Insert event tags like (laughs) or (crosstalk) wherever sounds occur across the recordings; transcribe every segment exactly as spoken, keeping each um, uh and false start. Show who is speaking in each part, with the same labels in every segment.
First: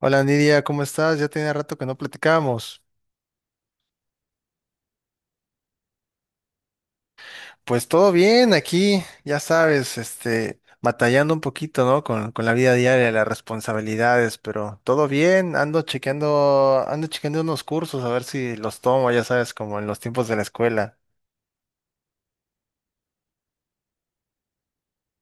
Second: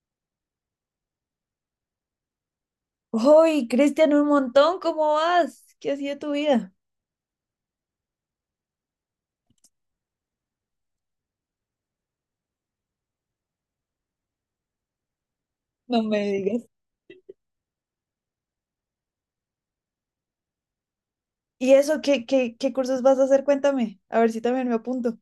Speaker 1: Hola Nidia, ¿cómo estás? Ya tenía rato que no platicábamos.
Speaker 2: ¡Hoy, Cristian, un montón! ¿Cómo vas? ¿Qué ha sido tu vida?
Speaker 1: Pues todo bien aquí, ya sabes, este, batallando un poquito, ¿no? Con, con la vida diaria, las responsabilidades, pero todo bien, ando
Speaker 2: No me digas.
Speaker 1: chequeando, ando chequeando unos cursos a ver si los tomo, ya sabes, como en los tiempos de la escuela.
Speaker 2: ¿Y eso? ¿Qué, qué, qué cursos vas a hacer? Cuéntame, a ver si también me apunto.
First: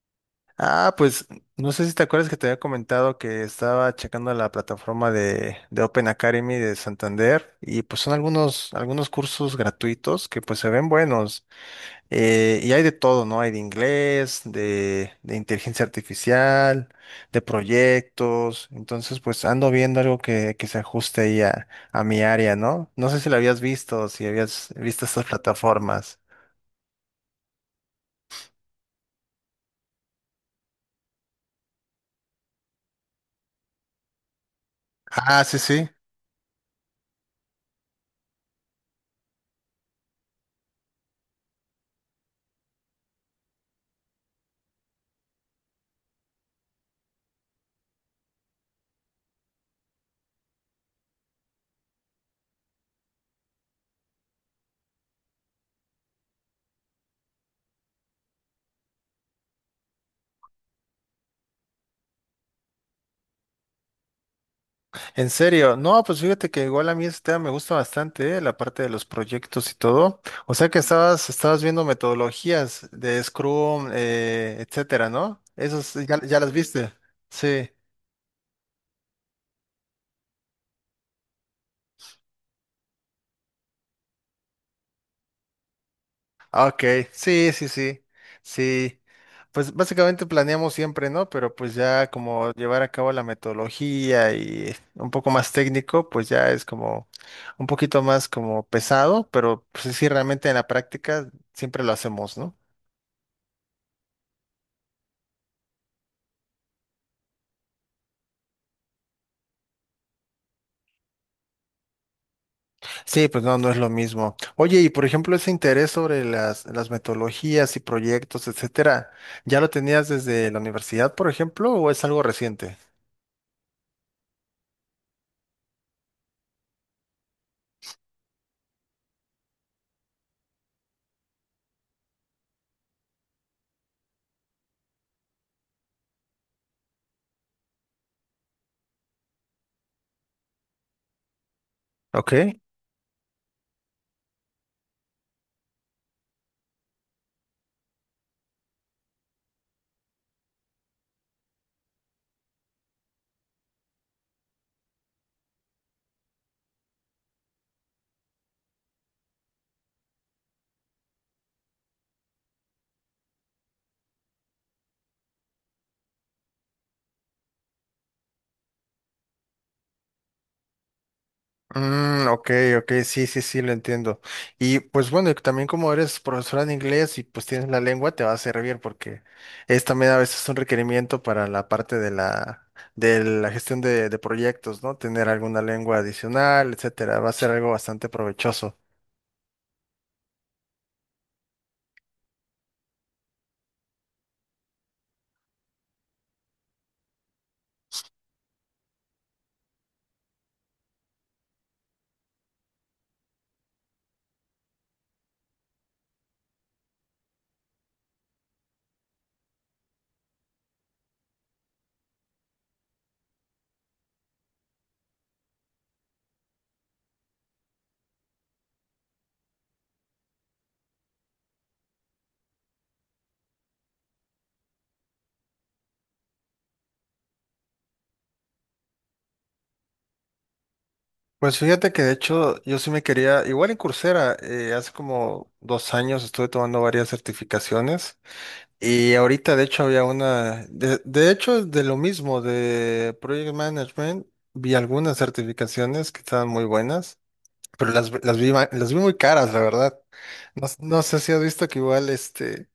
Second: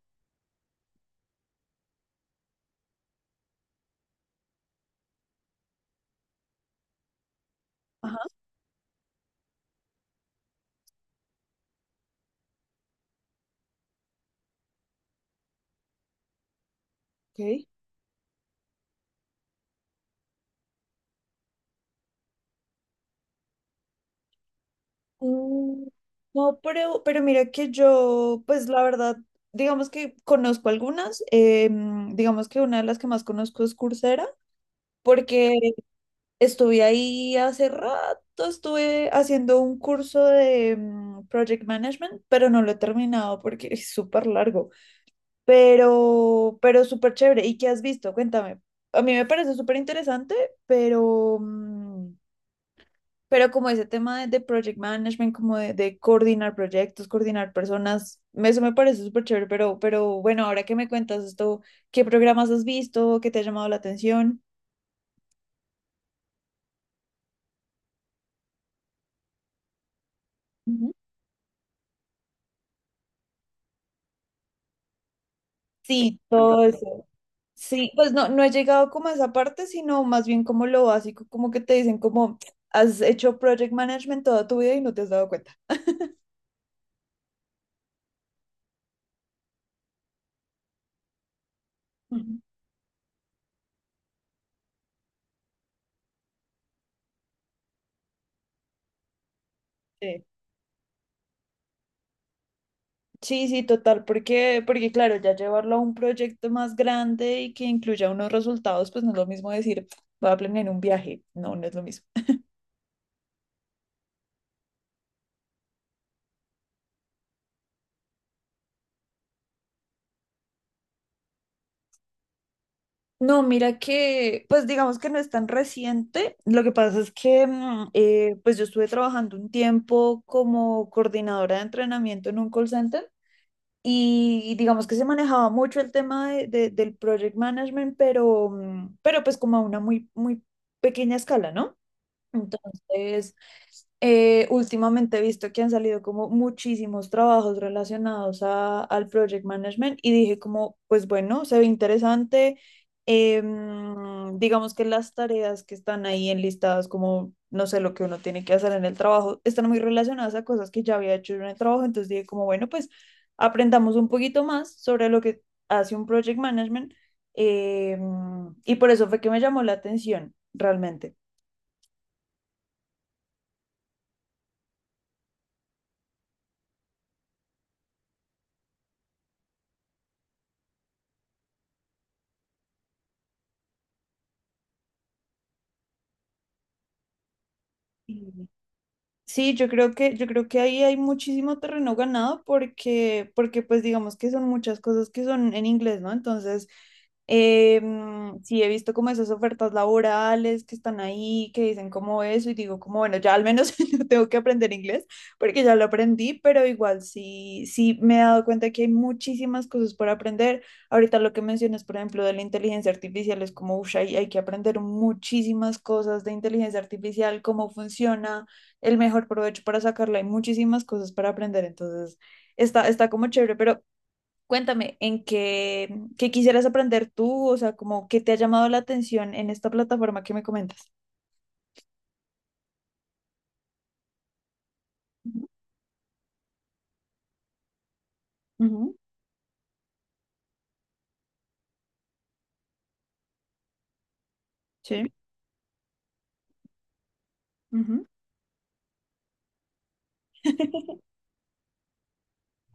Speaker 1: Ah, pues no sé si te acuerdas que te había comentado que estaba checando la plataforma de, de Open Academy de Santander y pues son
Speaker 2: Ajá,
Speaker 1: algunos, algunos cursos gratuitos que pues se ven buenos. Eh, y hay de todo, ¿no? Hay de inglés, de, de inteligencia artificial, de
Speaker 2: ok.
Speaker 1: proyectos. Entonces, pues ando viendo algo que, que se ajuste ahí a, a mi área, ¿no? No sé si lo habías visto, si habías visto estas
Speaker 2: Mm,
Speaker 1: plataformas.
Speaker 2: no, pero, pero mira que yo, pues la verdad, digamos que conozco algunas, eh, mm, digamos que una de las que más conozco es Coursera,
Speaker 1: Ah,
Speaker 2: porque
Speaker 1: sí, sí.
Speaker 2: estuve ahí hace rato, estuve haciendo un curso de mm, Project Management, pero no lo he terminado porque es súper largo. Pero, pero súper chévere. ¿Y qué has visto? Cuéntame. A mí me parece súper interesante, pero, mm, pero como ese tema de, de project management, como de, de coordinar proyectos, coordinar personas, eso me parece súper chévere, pero, pero bueno, ahora que me cuentas esto, ¿qué programas has visto? ¿Qué te ha llamado la atención?
Speaker 1: En serio. No, pues fíjate que igual a mí este tema me gusta bastante, ¿eh? La parte de los proyectos y todo. O sea que
Speaker 2: Ujú.
Speaker 1: estabas, estabas viendo metodologías de Scrum, eh, etcétera, ¿no? Esos ya,
Speaker 2: Sí,
Speaker 1: ya las
Speaker 2: todo
Speaker 1: viste.
Speaker 2: eso.
Speaker 1: Sí.
Speaker 2: Sí, pues no, no he llegado como a esa parte, sino más bien como lo básico, como que te dicen como has hecho project management toda tu vida y no te has dado cuenta. (laughs)
Speaker 1: Ok, sí, sí, sí, sí. Pues básicamente planeamos siempre, ¿no? Pero pues ya
Speaker 2: Ujú.
Speaker 1: como llevar a cabo la metodología y un poco más técnico, pues ya es como un poquito más como pesado, pero pues sí,
Speaker 2: Sí.
Speaker 1: realmente en la práctica siempre lo hacemos, ¿no?
Speaker 2: Sí, sí, total, porque, porque claro, ya llevarlo a un proyecto más grande y que incluya unos resultados, pues no es lo mismo decir, voy a planear un viaje, no, no es lo mismo.
Speaker 1: Sí, pues no, no es lo mismo. Oye, y por ejemplo, ese interés sobre las, las metodologías y proyectos, etcétera, ¿ya lo tenías desde la universidad, por ejemplo, o es algo reciente?
Speaker 2: No, mira que, pues digamos que no es tan reciente, lo que pasa es que, mm, eh, pues yo estuve trabajando un tiempo como coordinadora de entrenamiento en un call center y digamos que se manejaba mucho el tema de- de- del project management, pero, mm, pero pues como a una muy, muy pequeña escala, ¿no?
Speaker 1: Ok.
Speaker 2: Entonces, eh, últimamente he visto que han salido como muchísimos trabajos relacionados a- al project management y dije como, pues bueno, se ve interesante. Em, digamos que las tareas que están ahí enlistadas como, no sé, lo que uno tiene que hacer en el trabajo, están muy relacionadas a cosas que ya había hecho yo en el trabajo. Entonces dije como, bueno, pues aprendamos un poquito más sobre lo que hace un project management. Em, y por eso fue que me llamó la atención realmente.
Speaker 1: Mm, ok, ok, sí, sí, sí, lo entiendo. Y pues bueno, y también como eres profesora de inglés y pues tienes la lengua, te va a servir porque es también a veces un requerimiento para la parte de la, de la gestión de, de proyectos, ¿no? Tener alguna lengua adicional, etcétera, va a ser algo bastante
Speaker 2: Sí.
Speaker 1: provechoso.
Speaker 2: Sí, yo creo que, yo creo que ahí hay muchísimo terreno ganado porque, porque pues digamos que son muchas cosas que son en inglés, ¿no? Entonces, eh, mm, sí he visto como esas ofertas laborales que están ahí, que dicen como eso, y digo como, bueno, ya al menos (laughs) no tengo que aprender inglés porque ya lo aprendí, pero igual sí, sí me he dado cuenta que hay muchísimas cosas por aprender. Ahorita lo que mencionas, por ejemplo, de la inteligencia artificial es como, uff, hay, hay que aprender muchísimas cosas de inteligencia artificial, cómo funciona el mejor provecho para sacarla. Hay muchísimas cosas para aprender, entonces está, está como chévere, pero cuéntame, ¿en qué, qué quisieras aprender tú? O sea, como qué te ha llamado la atención en esta plataforma que me comentas.
Speaker 1: Pues fíjate que de hecho yo sí me quería, igual en Coursera, eh, hace
Speaker 2: Ujú,
Speaker 1: como dos años estuve tomando varias certificaciones.
Speaker 2: ujú.
Speaker 1: Y ahorita, de hecho, había una, de, de hecho, de lo mismo, de Project Management, vi
Speaker 2: Sí.
Speaker 1: algunas certificaciones que estaban muy buenas, pero
Speaker 2: Ujú.
Speaker 1: las, las vi, ma- las vi muy caras, la verdad. No, no
Speaker 2: (laughs)
Speaker 1: sé si has visto que igual, este,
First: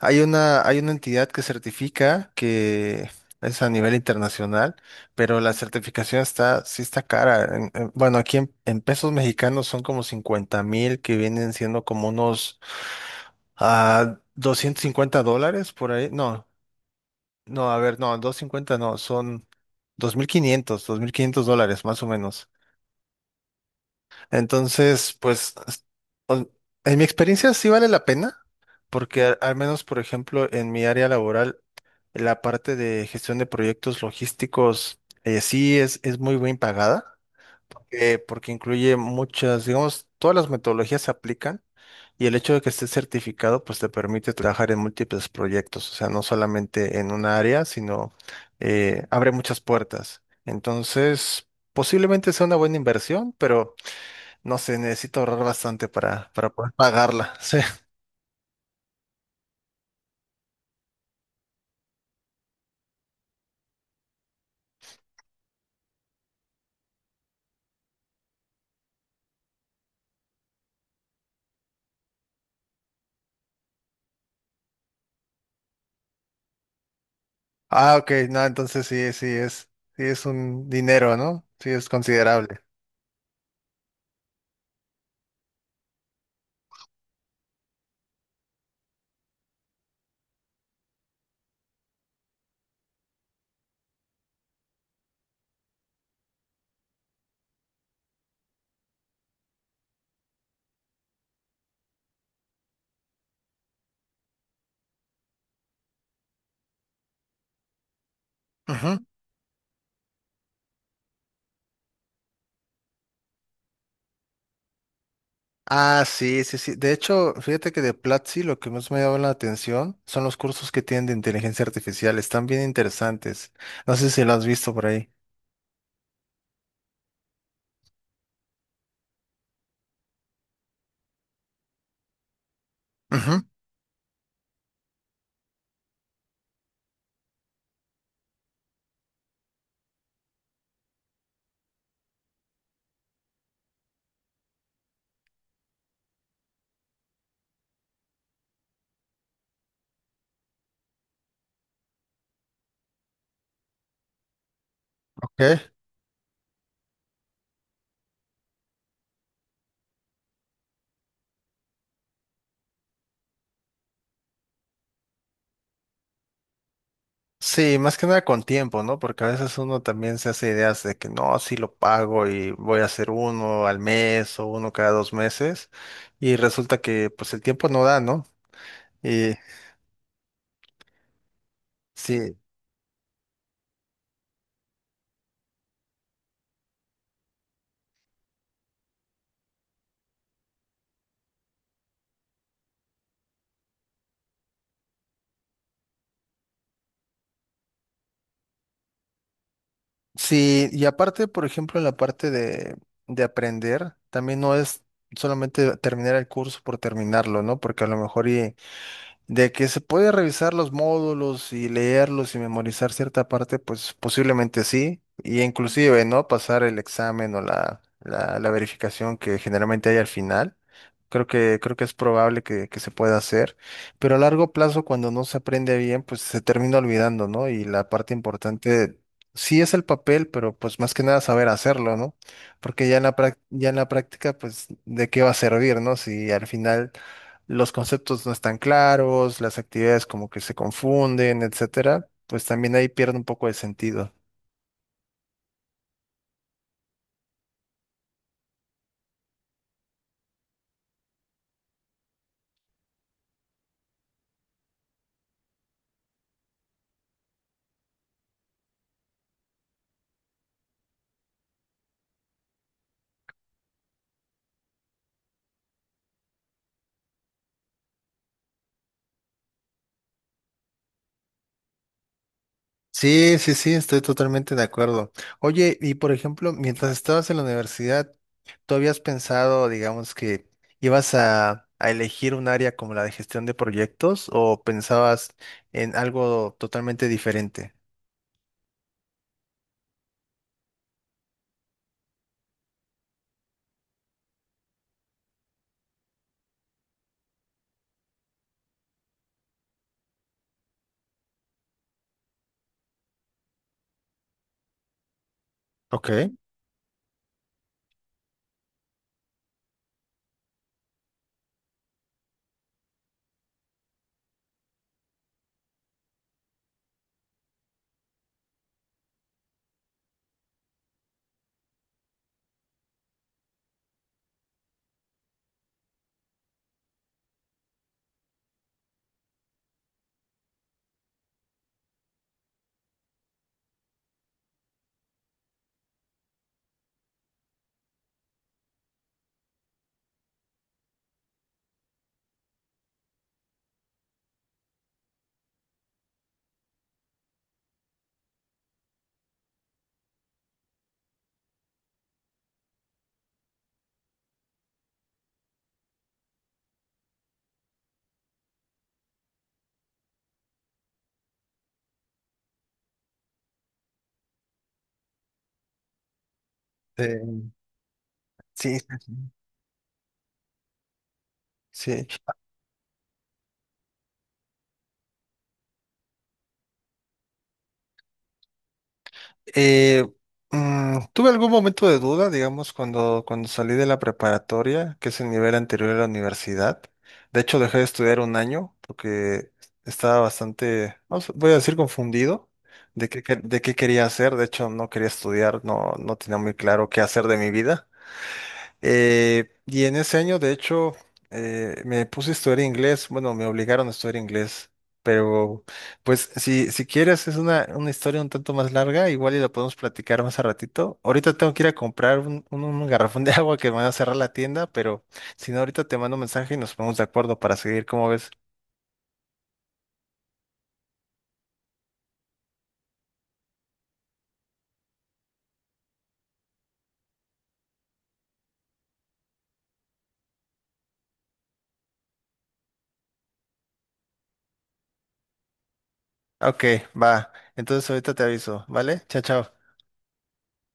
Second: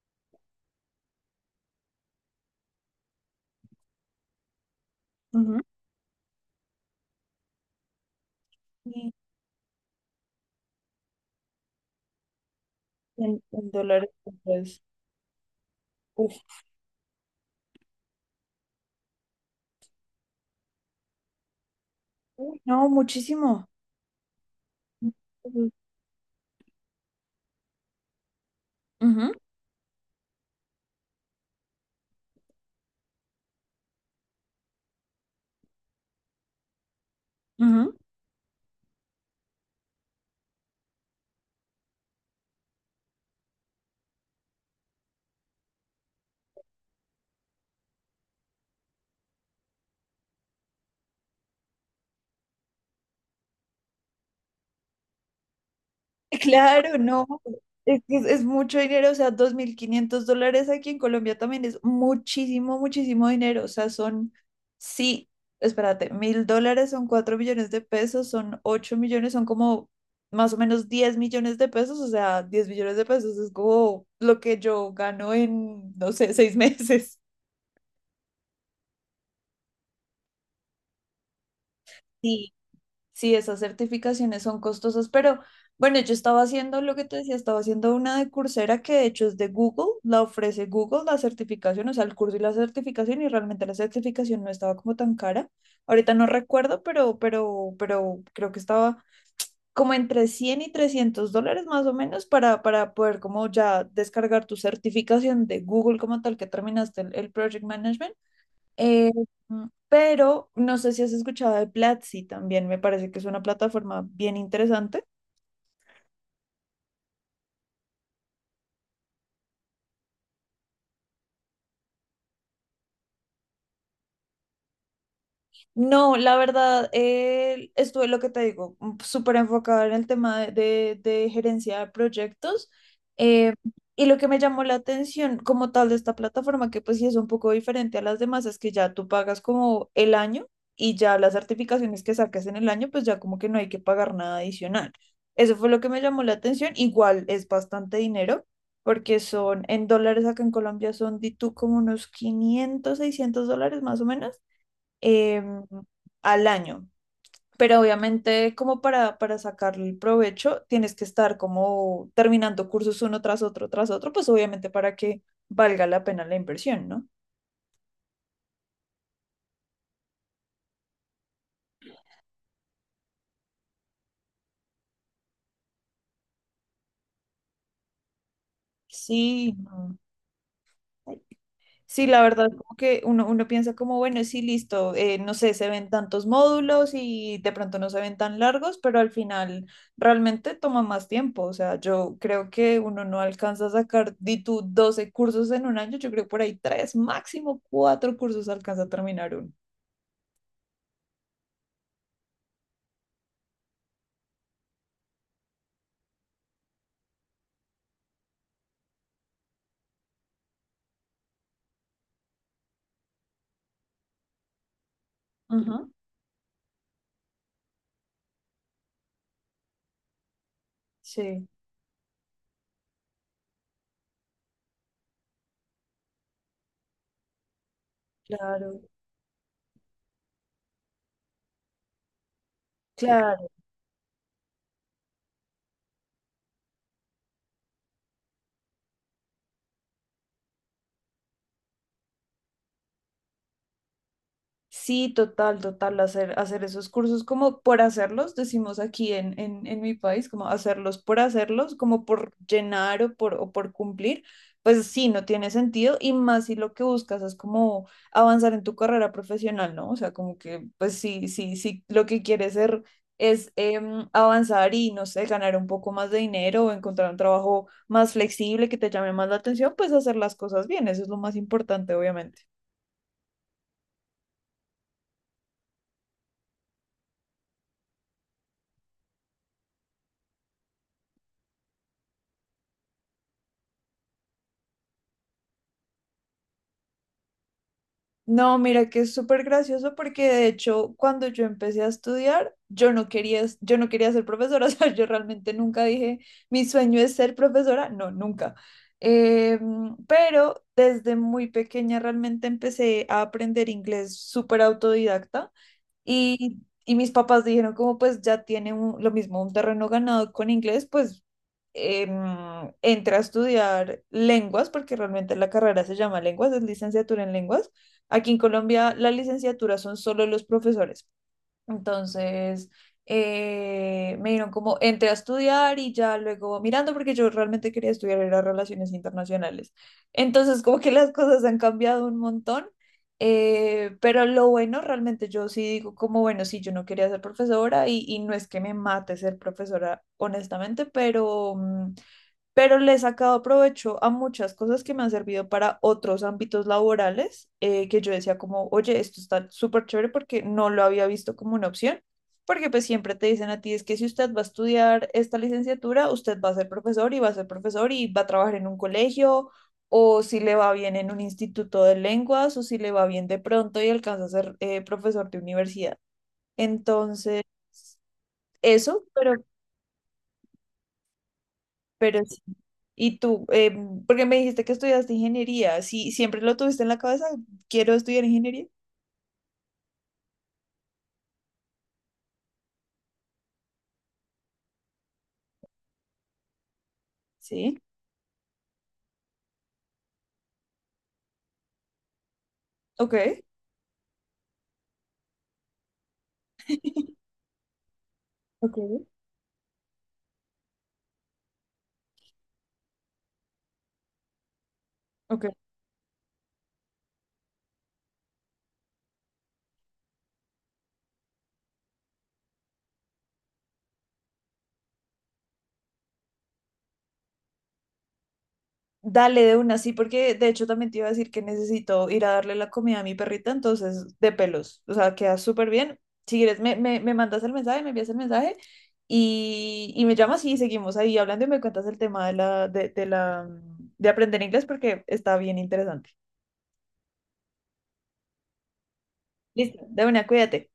Speaker 1: hay una, hay una entidad que certifica que es a nivel internacional, pero la
Speaker 2: Ujú.
Speaker 1: certificación está, sí está cara. En- en- bueno, aquí en, en
Speaker 2: Y
Speaker 1: pesos mexicanos son como cincuenta mil que vienen siendo como unos
Speaker 2: En, en dólares,
Speaker 1: ah, doscientos
Speaker 2: pues,
Speaker 1: cincuenta dólares por ahí.
Speaker 2: uf,
Speaker 1: No, no, a ver, no, doscientos cincuenta, no, son dos dos mil quinientos dos mil quinientos dólares más o menos.
Speaker 2: uy, no, muchísimo.
Speaker 1: Entonces, pues,
Speaker 2: Ujú,
Speaker 1: o- en mi experiencia sí vale la pena, porque
Speaker 2: ujú,
Speaker 1: al al menos, por ejemplo, en mi área laboral, la parte de gestión de proyectos logísticos eh, sí es, es muy bien pagada,
Speaker 2: ujú.
Speaker 1: eh, porque incluye muchas, digamos, todas las metodologías se aplican y el hecho de que estés certificado pues te permite trabajar en múltiples proyectos, o sea, no solamente en una área, sino eh, abre muchas puertas. Entonces, posiblemente sea una buena inversión, pero no sé, necesito ahorrar bastante para,
Speaker 2: (laughs)
Speaker 1: para poder
Speaker 2: Claro, no,
Speaker 1: pagarla. (laughs) Sí.
Speaker 2: es que es, es mucho dinero, o sea, dos mil quinientos dólares aquí en Colombia también es muchísimo, muchísimo dinero, o sea, son, sí, espérate, mil dólares son cuatro millones de pesos, son ocho millones, son como más o menos diez millones de pesos, o sea, diez millones de pesos es como lo que yo gano en, no sé, seis (laughs) meses.
Speaker 1: Ah, ok, no, entonces sí, sí es, sí es un dinero, ¿no? Sí es
Speaker 2: Sí.
Speaker 1: considerable.
Speaker 2: Sí, esas certificaciones son costosas, pero bueno, yo estaba haciendo lo que te decía, estaba haciendo una de Coursera que de hecho es de Google, la ofrece Google, la certificación, o sea, el curso y la certificación, y realmente la certificación no estaba como tan cara. Ahorita no recuerdo, pero, pero, pero creo que estaba como entre cien y trescientos dólares más o menos para, para, poder como ya descargar tu certificación de Google como tal que terminaste el, el Project Management.
Speaker 1: Ujú.
Speaker 2: eh, mm, pero no sé si has escuchado de Platzi también, me parece que es una plataforma bien interesante.
Speaker 1: Ah, sí, sí, sí. De hecho, fíjate que de Platzi lo que más me llama la atención son los cursos que tienen de inteligencia artificial. Están bien interesantes. No sé si lo has visto por ahí.
Speaker 2: No, la verdad, eh, estuve lo que te digo, mm, súper enfocada en el tema de, de- de gerencia de proyectos.
Speaker 1: Ujú,
Speaker 2: eh, y lo que me llamó la atención como tal de esta plataforma, que pues sí es un poco diferente a las demás, es que ya tú pagas como el año y ya las certificaciones que saques en el año, pues ya como que no hay que pagar nada adicional. Eso fue lo que me llamó la atención. Igual es bastante dinero, porque son en dólares acá en Colombia son, di tú, como unos quinientos seiscientos dólares más o menos
Speaker 1: ok.
Speaker 2: em, al año. Pero obviamente como para, para sacarle el provecho, tienes que estar como terminando cursos uno tras otro, tras otro, pues obviamente para que valga la pena la inversión, ¿no?
Speaker 1: Sí, más que nada con tiempo, ¿no? Porque a veces uno también se hace ideas de que no, sí lo pago y voy a hacer uno al mes o uno cada dos meses. Y resulta que pues el tiempo no da, ¿no? Y
Speaker 2: Sí. Mm. Sí, la
Speaker 1: sí.
Speaker 2: verdad, como que uno, uno piensa como, bueno, sí, listo, eh, no sé, se ven tantos módulos y de pronto no se ven tan largos, pero al final realmente toma más tiempo. O sea, yo creo que uno no alcanza a sacar, di tú, doce cursos en un año, yo creo por ahí tres, máximo cuatro cursos alcanza a terminar uno.
Speaker 1: Sí, y aparte, por ejemplo, en la parte de, de aprender, también no es solamente terminar el curso por terminarlo, ¿no? Porque a lo mejor y de que se puede revisar los módulos y leerlos y memorizar cierta parte, pues posiblemente sí, y
Speaker 2: Ujú.
Speaker 1: inclusive, ¿no? Pasar el examen o la, la, la verificación que generalmente hay al final. Creo
Speaker 2: Sí,
Speaker 1: que, creo que es probable que, que se pueda hacer, pero a largo plazo, cuando no se aprende bien, pues se termina olvidando, ¿no? Y la parte
Speaker 2: claro,
Speaker 1: importante sí es el papel, pero pues más que nada saber hacerlo, ¿no? Porque ya en la, práct-
Speaker 2: claro.
Speaker 1: ya en la práctica, pues, ¿de qué va a servir, ¿no? Si al final los conceptos no están claros, las actividades como que se confunden, etcétera, pues también ahí pierde un poco de sentido.
Speaker 2: Sí, total, total, hacer, hacer esos cursos como por hacerlos, decimos aquí en, en, en mi país, como hacerlos por hacerlos, como por llenar o por, o por cumplir, pues sí, no tiene sentido y más si lo que buscas es como avanzar en tu carrera profesional, ¿no? O sea, como que, pues sí, sí, sí, lo que quieres ser es em, avanzar y, no sé, ganar un poco más de dinero o encontrar un trabajo más flexible que te llame más la atención, pues hacer las cosas bien, eso es lo más importante, obviamente.
Speaker 1: Sí, sí, sí, estoy totalmente de acuerdo. Oye, y por ejemplo, mientras estabas en la universidad, ¿tú habías pensado, digamos, que ibas a, a elegir un área como la de gestión de proyectos o pensabas en algo totalmente diferente?
Speaker 2: No, mira que es súper gracioso porque de hecho cuando yo empecé a estudiar, yo no quería, es- yo no quería ser profesora, (laughs) o sea, yo realmente nunca dije, mi sueño es ser profesora, no, nunca. Eh, pero desde muy pequeña realmente empecé a aprender inglés súper autodidacta.
Speaker 1: Ok. Eh,
Speaker 2: Y, y mis papás dijeron como pues ya tiene un- lo mismo un terreno ganado con inglés, pues em, entra a estudiar lenguas, porque realmente la carrera se llama lenguas, es licenciatura en lenguas. Aquí en Colombia la licenciatura son solo los profesores. Entonces, eh, me dieron como, entré a estudiar y ya luego mirando, porque yo realmente quería estudiar era relaciones internacionales. Entonces, como que las cosas han cambiado un montón, eh, pero lo bueno, realmente yo sí digo como, bueno, sí, yo no quería ser profesora y, y no es que me mate ser profesora, honestamente, pero... mm, pero le he sacado provecho a muchas cosas que me han servido para otros ámbitos laborales, eh, que yo decía como, oye, esto está súper chévere porque no lo había visto como una opción, porque pues siempre te dicen a ti, es que si usted va a estudiar esta licenciatura, usted va a ser profesor y va a ser profesor y va a trabajar en un colegio, o si le va bien en un instituto de lenguas, o si le va bien de pronto y alcanza a ser eh, profesor de universidad. Entonces,
Speaker 1: sí, sí.
Speaker 2: eso,
Speaker 1: Sí.
Speaker 2: pero
Speaker 1: Sí.
Speaker 2: Pero sí. Y tú, eh, porque me dijiste que estudiaste ingeniería, ¿sí siempre lo tuviste en la cabeza? ¿Quiero estudiar ingeniería?
Speaker 1: Eh, mm, tuve algún momento de duda, digamos, cuando, cuando salí de la preparatoria, que es el nivel anterior a la universidad. De hecho, dejé
Speaker 2: Sí.
Speaker 1: de estudiar un año porque estaba bastante, vamos, voy a decir, confundido de qué, que-
Speaker 2: Ok.
Speaker 1: de qué quería hacer. De hecho, no quería estudiar, no, no tenía muy claro qué hacer
Speaker 2: (laughs)
Speaker 1: de mi vida.
Speaker 2: Ok,
Speaker 1: Eh, y en ese año, de hecho, eh, me puse a estudiar inglés. Bueno, me obligaron a estudiar inglés.
Speaker 2: ok.
Speaker 1: Pero, pues, si, si quieres, es una, una historia un tanto más larga. Igual y la podemos platicar más a ratito. Ahorita tengo que ir a comprar un, un- un garrafón de (laughs) agua que me van a cerrar la tienda. Pero si no, ahorita te mando un mensaje y nos ponemos de acuerdo para seguir. ¿Cómo ves?
Speaker 2: Dale de una, sí, porque de hecho también te iba a decir que necesito ir a darle la comida a mi perrita, entonces de pelos. O sea, queda súper bien. Si quieres, me, me, me mandas el mensaje, me envías el mensaje y, y me llamas y seguimos ahí hablando y me cuentas el tema de la, de, de la, de aprender inglés porque está bien interesante.
Speaker 1: Ok, va. Entonces, ahorita te aviso, ¿vale? Chao, chao.
Speaker 2: Listo, de una, cuídate.